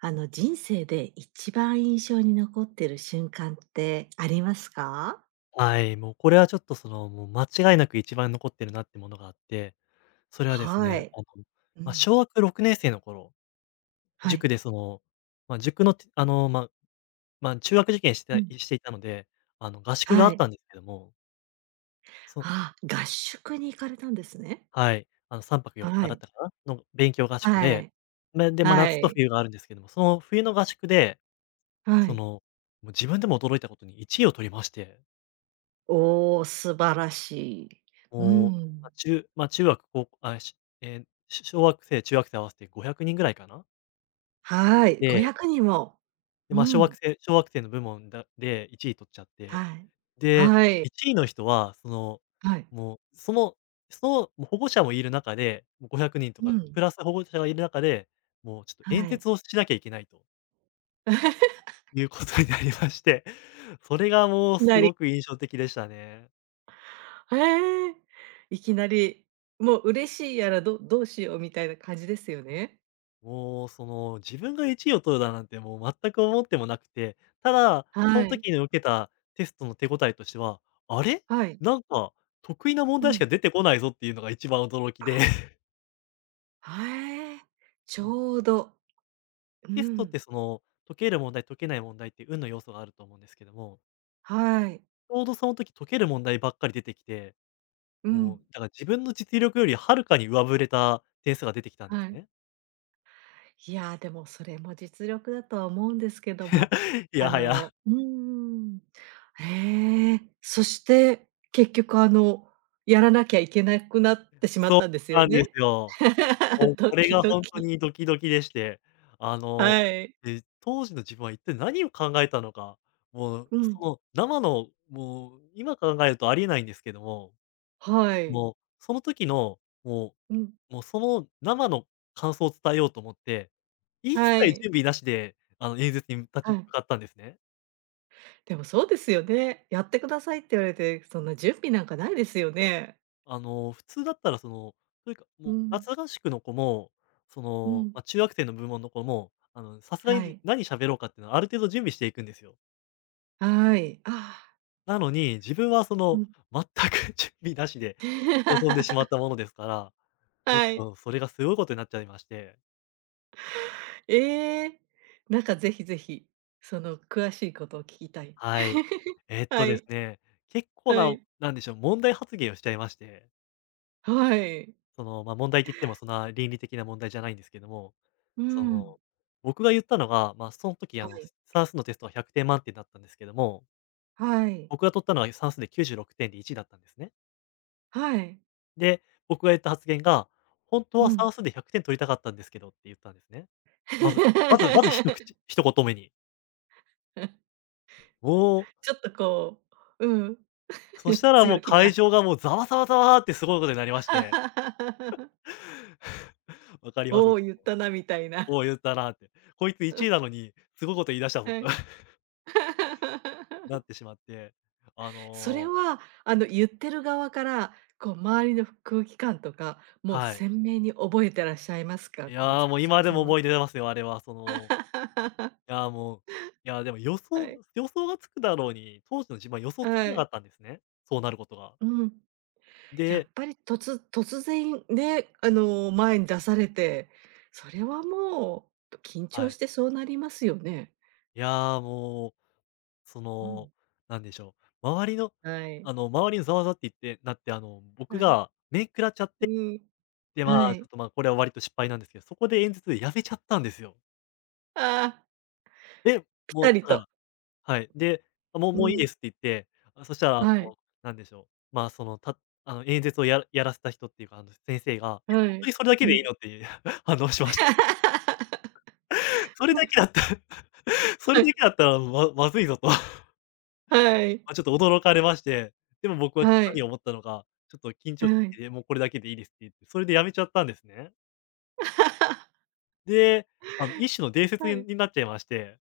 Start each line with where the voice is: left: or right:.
right: 人生で一番印象に残ってる瞬間ってありますか？
left: はい、もうこれはちょっともう間違いなく一番残ってるなってものがあって、それはです
right: は
left: ね、
right: い。う
left: まあ、
right: ん。
left: 小学6年生の頃、
right: は
left: 塾
right: い。
left: でまあ、塾の、てあの、まあまあ、中学受験し
right: う
left: て
right: ん。
left: たいしていたので、合宿があ
right: は
left: っ
right: い。
left: たんですけども、そ
right: あ、合宿に行かれたんですね。
left: はい、3泊4
right: は
left: 日だっ
right: い。
left: たかなの勉強合宿
right: は
left: で、
right: い。
left: で、まあ、
right: は
left: 夏と
right: い。
left: 冬があるんですけども、その冬の合宿で、
right: は
left: そ
right: い。
left: の、もう自分でも驚いたことに1位を取りまして。
right: おお、素晴らしい。う
left: もう、
right: ん。
left: ま、ちま、中学、こうあ、しええ、し小学生、中学生合わせて500人ぐらいかな、
right: はい、
left: い
right: 500
left: て、
right: 人も。
left: で、
right: う
left: 小学
right: ん。
left: 生小学生の部門で1位取っちゃって、
right: はい。
left: で、
right: はい。
left: 1位の人は、その、
right: はい。
left: もう、そのその、も、保護者もいる中で、もう500人と
right: う
left: か、
right: ん。
left: プラス保護者がいる中で、もうちょっと
right: は
left: 演
right: い。
left: 説をしなきゃいけないと いうことになりまして、それがもうす
right: なり
left: ごく印象的でしたね。
right: へえ。いきなり、もう嬉しいやら、どうしようみたいな感じですよね。
left: もう、自分が1位を取るだなんて、もう全く思ってもなくて、ただ、そ
right: はい。
left: の
right: はい。
left: 時に受けたテストの手応えとしては、あれ、なんか得意な問
right: う
left: 題しか
right: ん。
left: 出てこないぞっていうのが一番驚きで、
right: へえ、ち
left: もう
right: ょうど。う
left: テストって
right: ん。
left: 解ける問題、解けない問題って運の要素があると思うんですけども、
right: はい。
left: ちょうどその時解ける問題ばっかり出てきて、
right: う
left: もう、
right: ん。
left: だから自分の実力よりはるかに上振れた点数が出てきたんで
right: は
left: す
right: い。
left: ね。
right: いや、でもそれも実力だとは思うんですけども、
left: いやはや、
right: うーん。へえ。そして、結局やらなきゃいけなくなってしまっ
left: そう
right: たんですよ
left: なんで
right: ね。
left: すよ。もう
right: ド
left: これ
right: キ
left: が
right: ド
left: ほんと
right: キ。
left: にドキドキでして、あの、
right: はい。
left: で、当時の自分は一体何を考えたのか、もう
right: う
left: そ
right: ん。
left: の生の、もう今考えるとありえないんですけども、
right: はい。
left: もうその時の、も
right: うん、
left: うもうその生の感想を伝えようと思って、一切
right: はい、
left: 準備なしで、演説に立ち
right: は
left: 向
right: い。
left: かったんですね。
right: でもそうですよね。やってくださいって言われて、そんな準備なんかないですよね。
left: 普通だったらというか、
right: う
left: もう
right: ん、
left: 夏合宿の子も、
right: うん、
left: 中学生の部門の子も、さすがに
right: はい、
left: 何喋ろうかっていうのはある程度準備していくんですよ。
right: はい、ああ、
left: なのに、自分は
right: うん。
left: 全く 準備なしで臨んでしま ったものですから、ちょっ
right: はい。
left: とそれがすごいことになっちゃいまして。
right: ええ、なんかぜひぜひ、その詳しいことを聞きたい。
left: はい。えっ
right: は
left: とです
right: い、
left: ね、結構
right: は
left: な、
right: い、
left: なんでしょう、問題発言をしちゃいまして、
right: はい、
left: 問題って言ってもそんな倫理的な問題じゃないんですけども、
right: う
left: そ
right: ん、
left: の、僕が言ったのが、その時
right: はい、
left: 算数のテストは100点満点だったんですけども、
right: はい、
left: 僕が取ったのは算数で96点で1位だったんですね。
right: はい、
left: で、僕が言った発言が、「本当
right: う
left: は
right: ん。
left: 算数で100点取りたかったんですけど」って言ったんですね。まずまずまず一言目に。おお、
right: ちょっとこう、うん、
left: そし たらも
right: 強
left: う
right: 気
left: 会
right: な。
left: 場がもうざわざわざわってすごいことになりまして。わかりま
right: おお、
left: す。
right: 言ったなみたいな。
left: おお、言ったなって。こいつ
right: う
left: 1位
right: ん、
left: なのに、すごいこと言い出したぞ
right: は
left: と
right: い。
left: な ってしまって、あ
right: それ
left: の、
right: は、言ってる側から、こう、周りの空気感とか、もう
left: はい。
right: 鮮明に覚えてらっしゃいますか？
left: い
right: こう、ざ
left: や、
right: わ
left: もう
right: ざ
left: 今
right: わ
left: で
right: ざ
left: も
right: わ
left: 思い出ますよ、あれは。いや、もう、いや、でも予
right: は
left: 想
right: い、
left: 予想がつくだろうに、当時の自分は予想つか
right: は
left: なか
right: い。
left: ったんですね、そうなることが。
right: うん。やっ
left: で、
right: ぱり突然ね、前に出されて、それはもう、緊
left: は
right: 張し
left: い。
right: てそうなりますよね。
left: いや、もうそ
right: う
left: の、
right: ん。
left: なんでしょう、
right: はい、
left: 周りのざわざわって言ってなって、僕
right: はい。
left: が面食らっちゃっ
right: う
left: て、
right: ん。
left: で、ま
right: は
left: あ、ちょっ
right: い。
left: と、まあ、これは割と失敗なんですけど、そこで演説でやめちゃったんですよ。
right: ああ。
left: で、
right: ぴ
left: も
right: た
left: う
right: り
left: だか
right: と。
left: ら、はい。で、あ、もう
right: う
left: もういい
right: ん。
left: ですって言って、あ、そしたら、
right: はい、
left: なんでしょう、まあ、演説をやらせた人っていうか、先生が「え、
right: は
left: 当
right: い。
left: にそれだけ
right: う
left: でいい
right: ん。
left: の？」っていう 反応しました。それだけだったら そ
right: は
left: れ
right: い、
left: だけだったら、まずいぞと。
right: はい、
left: ま、ちょっと驚かれまして、でも僕は
right: は
left: 何
right: い、
left: を思ったのか、ちょっと緊
right: は
left: 張し
right: い。
left: てて、もうこれだけでいいですって言って、それでやめちゃったんですね。で、一種の伝説
right: は
left: に
right: い、
left: になっちゃいまして、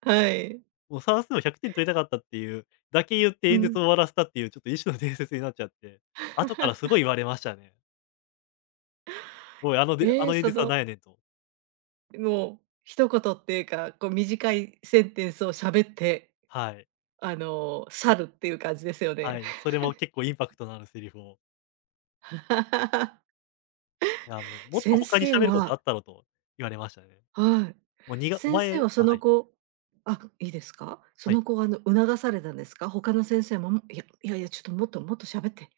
right: はい。
left: もう算数を100点取りたかったっていうだけ言って
right: う
left: 演
right: ん。
left: 説を終わらせたっていう、ちょっと一種の伝説になっちゃって、後からすご い言われましたね。おい、あのであ
right: ええ、
left: の演説はなんやねんと。
right: もう一言っていうか、こう短いセンテンスを喋って、
left: はい。
right: 去るっていう感じですよ
left: は
right: ね。
left: い。それも結構インパクトのあるセリフを、いやもうもっと
right: 先
left: 他に
right: 生
left: 喋ること
right: は、
left: あったろと言われましたね。
right: はい。
left: もうにがお
right: 先生
left: 前
right: はそ
left: あ、は
right: の
left: い。
right: 後、あ、いいですか？そ
left: は
right: の
left: い。
right: 子は促されたんですか？他の先生も、いやいやいや、ちょっともっともっと喋ってっ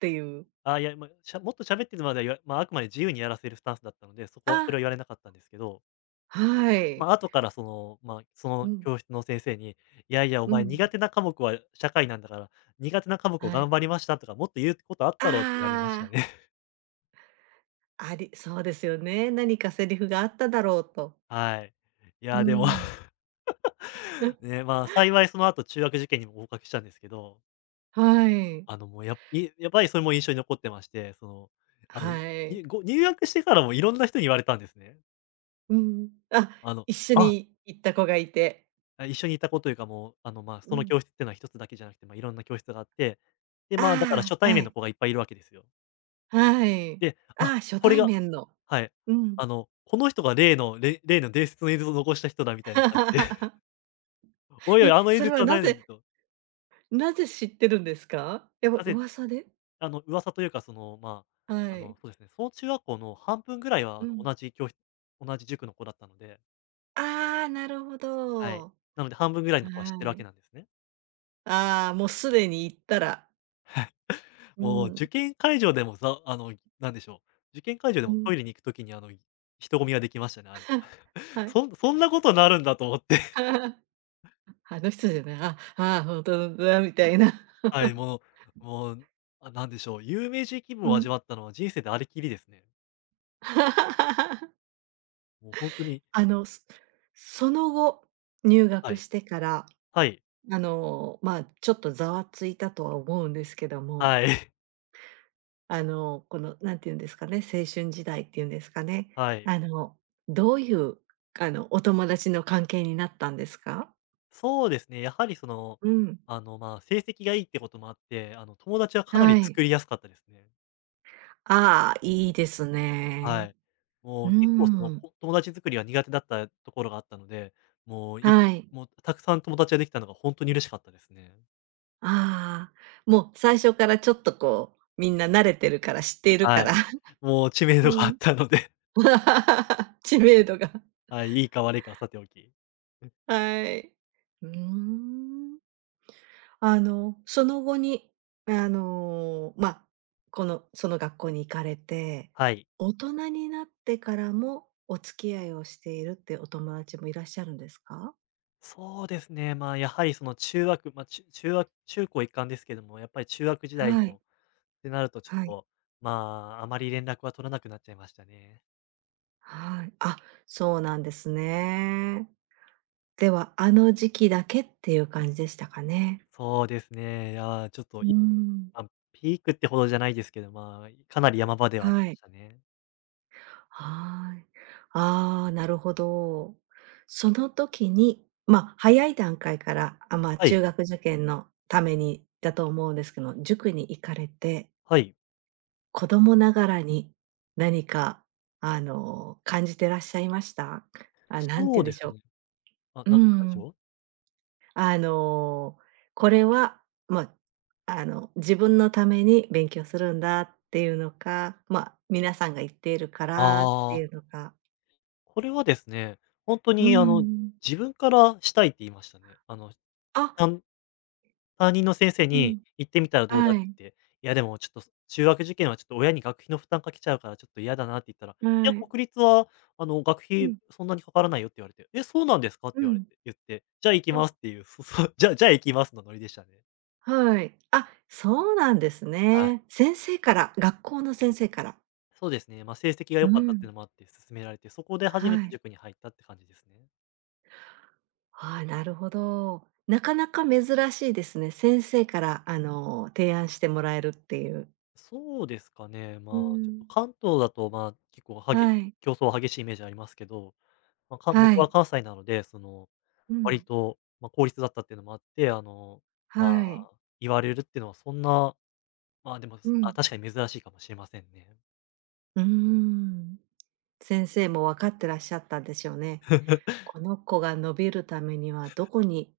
right: ていう。
left: ああ、いや、もっと喋ってるまでは言わ、あくまで自由にやらせるスタンスだったので、そこはそれ
right: あ、
left: は言われなかったんですけど、
right: はい。
left: ま、後からま、そ
right: う
left: の
right: ん、
left: 教室の先生に、いやいやお
right: う
left: 前苦
right: ん、
left: 手な科目は社会なんだから、苦手な科目を
right: はい。
left: 頑張りましたとか、もっと言うことあっ
right: あ
left: たろって言われましたね。
right: あ、ありそうですよね。何かセリフがあっただろうと。
left: はい。い
right: う
left: や、でも、
right: ん。え、
left: ね、ま、幸いその後中学受験にも合格したんですけど、
right: はい。
left: もういやっぱりそれも印象に残ってまして、その、あの、
right: はい。
left: ご入学してからもいろんな人に言われたんですね。
right: うん。あ、
left: あの、
right: 一緒
left: あ
right: に行った子がいて。
left: あ、一緒にいた子というか、もう、まあ、
right: う
left: その
right: ん。
left: 教室っていうのは一つだけじゃなくて、まあ、いろんな教室があって、で、まあ、だから
right: あ
left: 初
right: あ、
left: 対
right: は
left: 面の
right: い。
left: 子がいっぱいいるわけですよ。
right: はい。
left: で、
right: あ
left: あ、
right: あ、初
left: これ
right: 対
left: が、
right: 面の。
left: はい。
right: うん。
left: この人が例の伝説の演説を残した人だみたいな感じで、おいおい、
right: え、
left: あの演
right: それ
left: 説
right: は
left: は
right: な
left: 何ねん
right: ぜ
left: と。
right: なぜ知ってるんですか？やっぱ
left: なぜ、
right: 噂で？
left: 噂というか、その、まあ、
right: はい。
left: そうですね、その中学校の半分ぐらいは、
right: うん。
left: 同じ塾の子だったので、
right: ああ、なるほ
left: はい。
right: ど。
left: なので半分ぐらいの子は知ってる
right: は
left: わけ
right: い。
left: なんですね。
right: ああ、もうすでに行ったら。う
left: もう
right: ん。
left: 受験会場でもさ、なんでしょう、受験会場で
right: う
left: も
right: ん。
left: トイレに行くときに、人混みができましたね。あの
right: は い。
left: そんなことなるんだと思って。
right: あの人じゃない、あ、ああ本当だみたいな。
left: はい、もう、あ、なんでしょう、有名人気分
right: う
left: を
right: ん。
left: 味わったのは人生でありきりですね。もう本当に、
right: あの、そその後、入
left: は
right: 学
left: い。
right: してから、
left: はい。
right: ちょっとざわついたとは思うんですけども、
left: はい。
right: この、なんていうんですかね、青春時代っていうんですかね。
left: はい。
right: あの、どういう、お友達の関係になったんですか？
left: そうですね、やはりその、
right: うん。
left: まあ、成績がいいってこともあって、友達はかな
right: は
left: り
right: い。
left: 作りやすかったですね。
right: ああ、いいです
left: は
right: ね。
left: い。も
right: う
left: う結構その、
right: ーん。
left: 友達作りが苦手だったところがあったので、もうい
right: はい。
left: もうたくさん友達ができたのがほんとに嬉しかったですね。
right: ああ、もう最初からちょっとこう、みんな慣れてるから、知っているか
left: は
right: ら。
left: い。もう知名
right: う
left: 度があっ
right: ん。
left: たので、
right: 知名度が。
left: はい、いいか悪いかはさておき。
right: はい。うーん。その後に、あの、ま、あこの、その学校に行かれて、
left: はい。
right: 大人になってからもお付き合いをしているってお友達もいらっしゃるんですか？
left: そうですね、まあ、やはりその中学、中学中高一貫ですけども、やっぱり中学時代
right: は
left: の
right: い、
left: ってなるとちょっ
right: はい。
left: と、まあ、あまり連絡は取らなくなっちゃいましたね。
right: はい。あ、そうなんですね。では、あの時期だけっていう感じでしたかね？
left: そうですね、いや、ちょっと、
right: うーん。
left: まあ、ピークってほどじゃないですけど、まあ、かなり山場ではあり
right: は
left: ま
right: い。
left: したね。
right: はーい。ああ、なるほど。その時に、早い段階から、
left: は
right: 中
left: い、
right: 学受験のためにだと思うんですけど、塾に行かれて、
left: はい。
right: 子供ながらに何か、感じてらっしゃいました？あ、なん
left: そ
right: て言
left: う
right: うんで
left: で
right: し
left: す
right: ょ
left: ね。あ、
right: う。う
left: ななんでし
right: ん。
left: ょう？
right: あの、これは、まあ、自分のために勉強するんだっていうのか、皆さんが言っているからって
left: ああ、
right: いうのか。
left: これはですね、ほんと
right: う
left: に
right: ん。
left: 自分からしたいって言いましたね。
right: あ、
left: たん担任の先生
right: う
left: に
right: ん。
left: 「行ってみたらどうだ？」
right: は
left: って
right: い。
left: 言って「いやでもちょっと、中学受験はちょっと親に学費の負担かけちゃうからちょっと嫌だな」って言ったら「い
right: は
left: や、
right: い。
left: 国立は学
right: う
left: 費
right: ん。
left: そんなにかからないよ」って言われて「え、そうなんですか？」って
right: う
left: 言われ
right: ん。
left: て言って「じゃあ行き
right: あ、
left: ます」っていう、じゃあ行きますのノリでしたね。
right: はい。あ、そうなんです
left: はい。
right: ね。先生から、学校の先生から。
left: そうですね。成績が
right: う
left: 良かったって
right: ん。
left: いうのもあって勧められて、そこで初め
right: は
left: て
right: い。
left: 塾に入ったって感じですね。
right: ああ、なるほど。なかなか珍しいですね。先生から、提案してもらえるっていう。
left: そうですかね、
right: う
left: ちょっ
right: ん。
left: と関東だと、結構はげ
right: はい。
left: 競争は激しいイメージありますけど、
right: は
left: 僕は
right: い。
left: 関西なので、その、
right: う
left: 割
right: ん。
left: と、公立だったっていうのもあって、
right: は
left: ま
right: い。
left: あ、言われるっていうのはそんな、でも、
right: う
left: あ、
right: ん。
left: 確かに珍しいかもしれませんね。
right: うーん。先生も分かってらっしゃったんでしょうね。この子が伸びるためにはどこに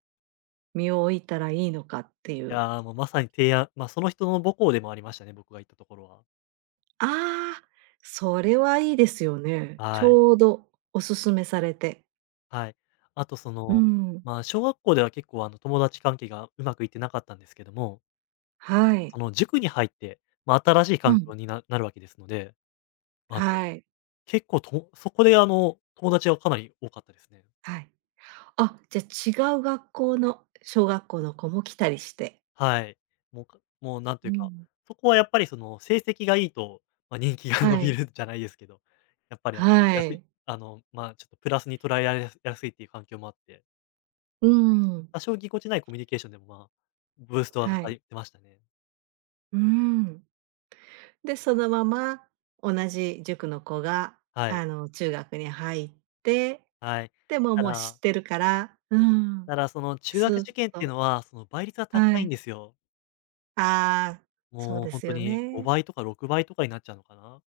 right: 身を置いたらいいのかってい
left: い
right: う。
left: やー、もうまさに提案ま、その人の母校でもありましたね、僕が行ったところは。
right: ああ、それはいいですよね。ち
left: はい。
right: ょうどおすすめされて。
left: はい。あとそ
right: う
left: の、
right: ん。
left: 小学校では結構友達関係がうまくいってなかったんですけども、
right: はい。
left: その塾に入って、まあ、新しい
right: う
left: 環
right: ん。
left: 境に␣ななるわけですので、あの、
right: はい。
left: 結構そこであの、友達がかなり多かったですね。
right: はい。あ、じゃあ違う学校の小学校の子も来たりして。
left: はい。もうなんと
right: う
left: いうか、
right: ん。
left: そこはやっぱりその成績がいいと、人気が 伸
right: は
left: び
right: い。
left: るじゃないですけど、やっぱりあの、でき
right: は
left: やすい、
right: い。
left: あの、ちょっとプラスに捉えられやすいっていう環境もあって、
right: うん。
left: 多少ぎこちないコミュニケーションでもブーストはか
right: は
left: かっ
right: い。
left: てましたね。
right: うん。で、そのまま同じ塾の子が、
left: はい。
right: 中学に入って、
left: は
right: でも
left: い。た
right: もう知
left: だ
right: ってるから、うん、
left: ただ、その中
right: ス
left: 学
right: ーッ
left: 受験っていう
right: と
left: のは、その倍率が
right: は
left: 高いん
right: い。
left: ですよ。
right: ああ、そう
left: もう
right: で
left: ほん
right: す
left: と
right: よ
left: に
right: ね。
left: 5倍とか6倍とかになっちゃうのかな。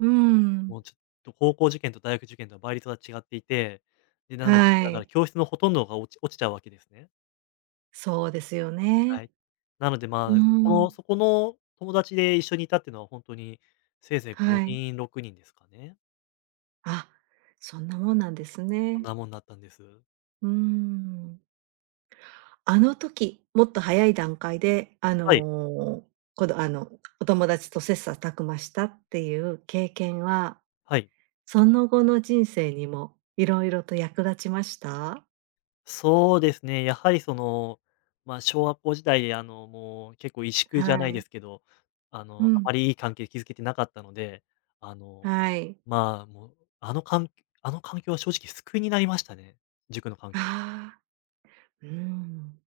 right: うん。
left: もうちょっと高校受験と大学受験とは倍率が違っていて、で、
right: は
left: なので、だから
right: い。
left: 教室のほとんどが落ちちゃうわけですね。
right: そうですよね。
left: はい。なので、
right: う
left: まあ、そこ
right: ん。
left: のそこの友達で一緒にいたっていうのはほんとに、せいぜい
right: はい。
left: 5人6人ですかね。
right: あ、そんなもんなんです
left: あん
right: ね。
left: なもんだったんです。
right: うん。あの時、もっと早い段階で、あ
left: はい、
right: の、こどあの、お友達と切磋琢磨したっていう経験は、
left: はい。
right: その後の人生にもいろいろと役立ちました？
left: そうですね、やはりその、小学校時代で、あの、もう結構萎縮じゃ
right: は
left: ないで
right: い。
left: すけど、あ
right: う
left: の、あ
right: ん。
left: まりいい関係築けてなかったので、あの、
right: はい。
left: まあ、もう、あの環あの環境は正直救いになりましたね、塾の環
right: あ
left: 境は。
right: あ、うん。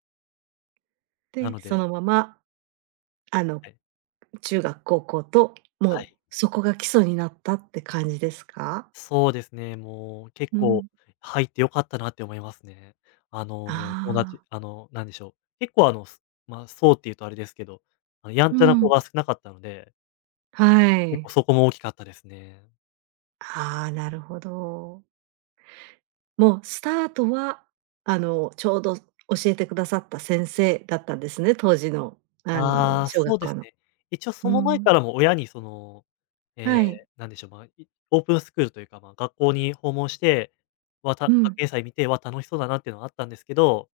left: な
right: で、
left: の
right: そ
left: で、
right: のままあの、
left: はい、
right: 中学、高校と、
left: は
right: もう
left: い。
right: そこが基礎になったって感じですか？
left: そうですね、もう結
right: う
left: 構
right: ん。
left: 入って良かったなって思いますね。あの、
right: あ
left: もう友達
right: あ。
left: あの、なんでしょう、結構そうっていうとあれですけど、あの、やん
right: う
left: ちゃな子
right: ん。
left: が少なかったので、
right: は
left: 結構
right: い。
left: そこも大きかったですね。
right: ああ、なるほど。もうスタートは、ちょうど教えてくださった先生だったんですね、当時の、
left: ああ、
right: 小
left: そ
right: 学
left: うで
right: 校
left: す
right: の。
left: ね。一応そ
right: う
left: の前か
right: ん。
left: らも親にその、ええ、
right: はい。
left: なんでしょう、オープンスクールというか、まあ、学校に訪問して、
right: うん。
left: 学園祭見て、わ、楽しそうだなっていうのはあったんですけど、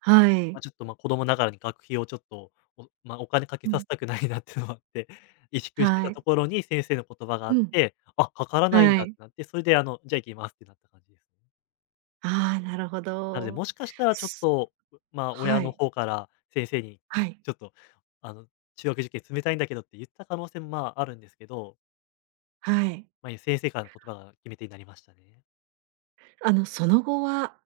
right: はい。
left: ちょっと、子供ながらに学費をちょっと、お金かけ
right: う
left: さ
right: ん。
left: せたくないなっていうのもあって、萎縮して
right: は
left: た
right: い。
left: ところに先生の言葉があ
right: う
left: っ
right: ん。
left: て、あ、かからないん
right: は
left: だって
right: い。
left: なって、それであの、じゃあ行きますってなった感じですね。
right: ああ、なるほ
left: なので、
right: ど。
left: もしかしたらちょっ
right: す
left: と、まあ親
right: は
left: の
right: い。
left: 方から先生に
right: は い。
left: ちょっと、あの、中学受験冷たいんだけどって言った可能性も、まあ、あるんですけど、
right: はい。
left: 先生からの言葉が決め手になりましたね。
right: その後は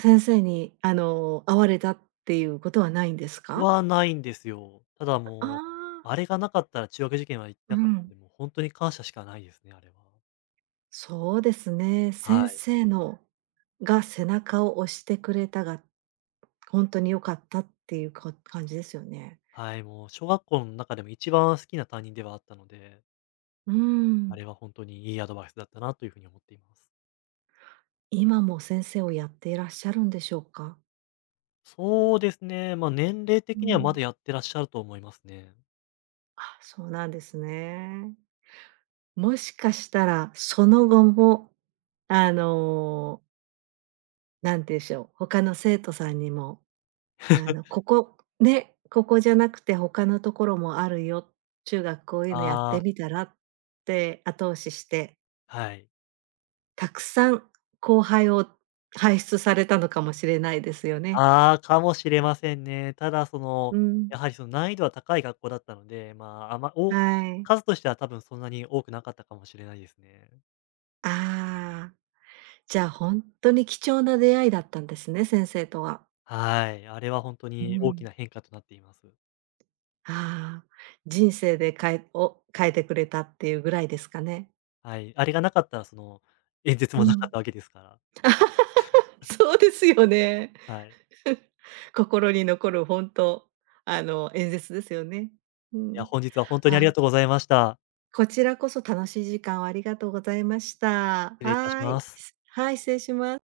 right: 先生に、会われたっていうことはないんですか？
left: ないんですよ。ただ
right: あ
left: もう、
right: あ、
left: あれがなかったら中学受験は行って
right: う
left: なかったん
right: ん。
left: で、もうほに感謝しかないですね、あれは。
right: そうですね。
left: は
right: 先
left: い。
right: 生のが背中を押してくれたが、本当に良かったっていうか感じですよね。
left: はい、もう小学校の中でも一番好きな担任ではあったので、
right: う
left: あ
right: ん。
left: れは本当にいいアドバイスだったなというふうに思っています。
right: 今も先生をやっていらっしゃるんでしょうか？
left: そうですね、まあ、年齢
right: う
left: 的にはま
right: ん。
left: だやってらっしゃると思いますね。
right: あ、そうなんですね。もしかしたら、その後も、あの、なんて言うんでしょう、他の生徒さんにもここじゃなくて他のところもあるよ、中学こういうのやっ
left: あ
right: て
left: あ、
right: みたらって後押しして、
left: はい。
right: たくさん後輩を輩出されたのかもしれないですよね。
left: ああ、かもしれませんね。ただそ
right: う
left: の、
right: ん、
left: やはりその難易度は高い学校だったので、まあ、あま
right: は
left: お
right: い。
left: 数としては多分そんなに多くなかったかもしれないですね。
right: ああ、じゃあ本当に貴重な出会いだったんですね、先生とは。
left: はい。あれは本当
right: う
left: に大き
right: ん。
left: な変化となっています。
right: ああ、人生で変えてくれたっていうぐらいですかね。
left: はい。あれがなかったらその、演説
right: う
left: もなか
right: ん。
left: ったわけですから。
right: そうですよね。
left: はい。
right: 心に残る本当、演説ですよね。う
left: いや、
right: ん。
left: 本日は本当にありが
right: あ、
left: とうございました。
right: こちらこそ楽しい時間をありがとうございました。
left: 失礼いたし
right: はい。
left: ます。
right: はい、失礼します。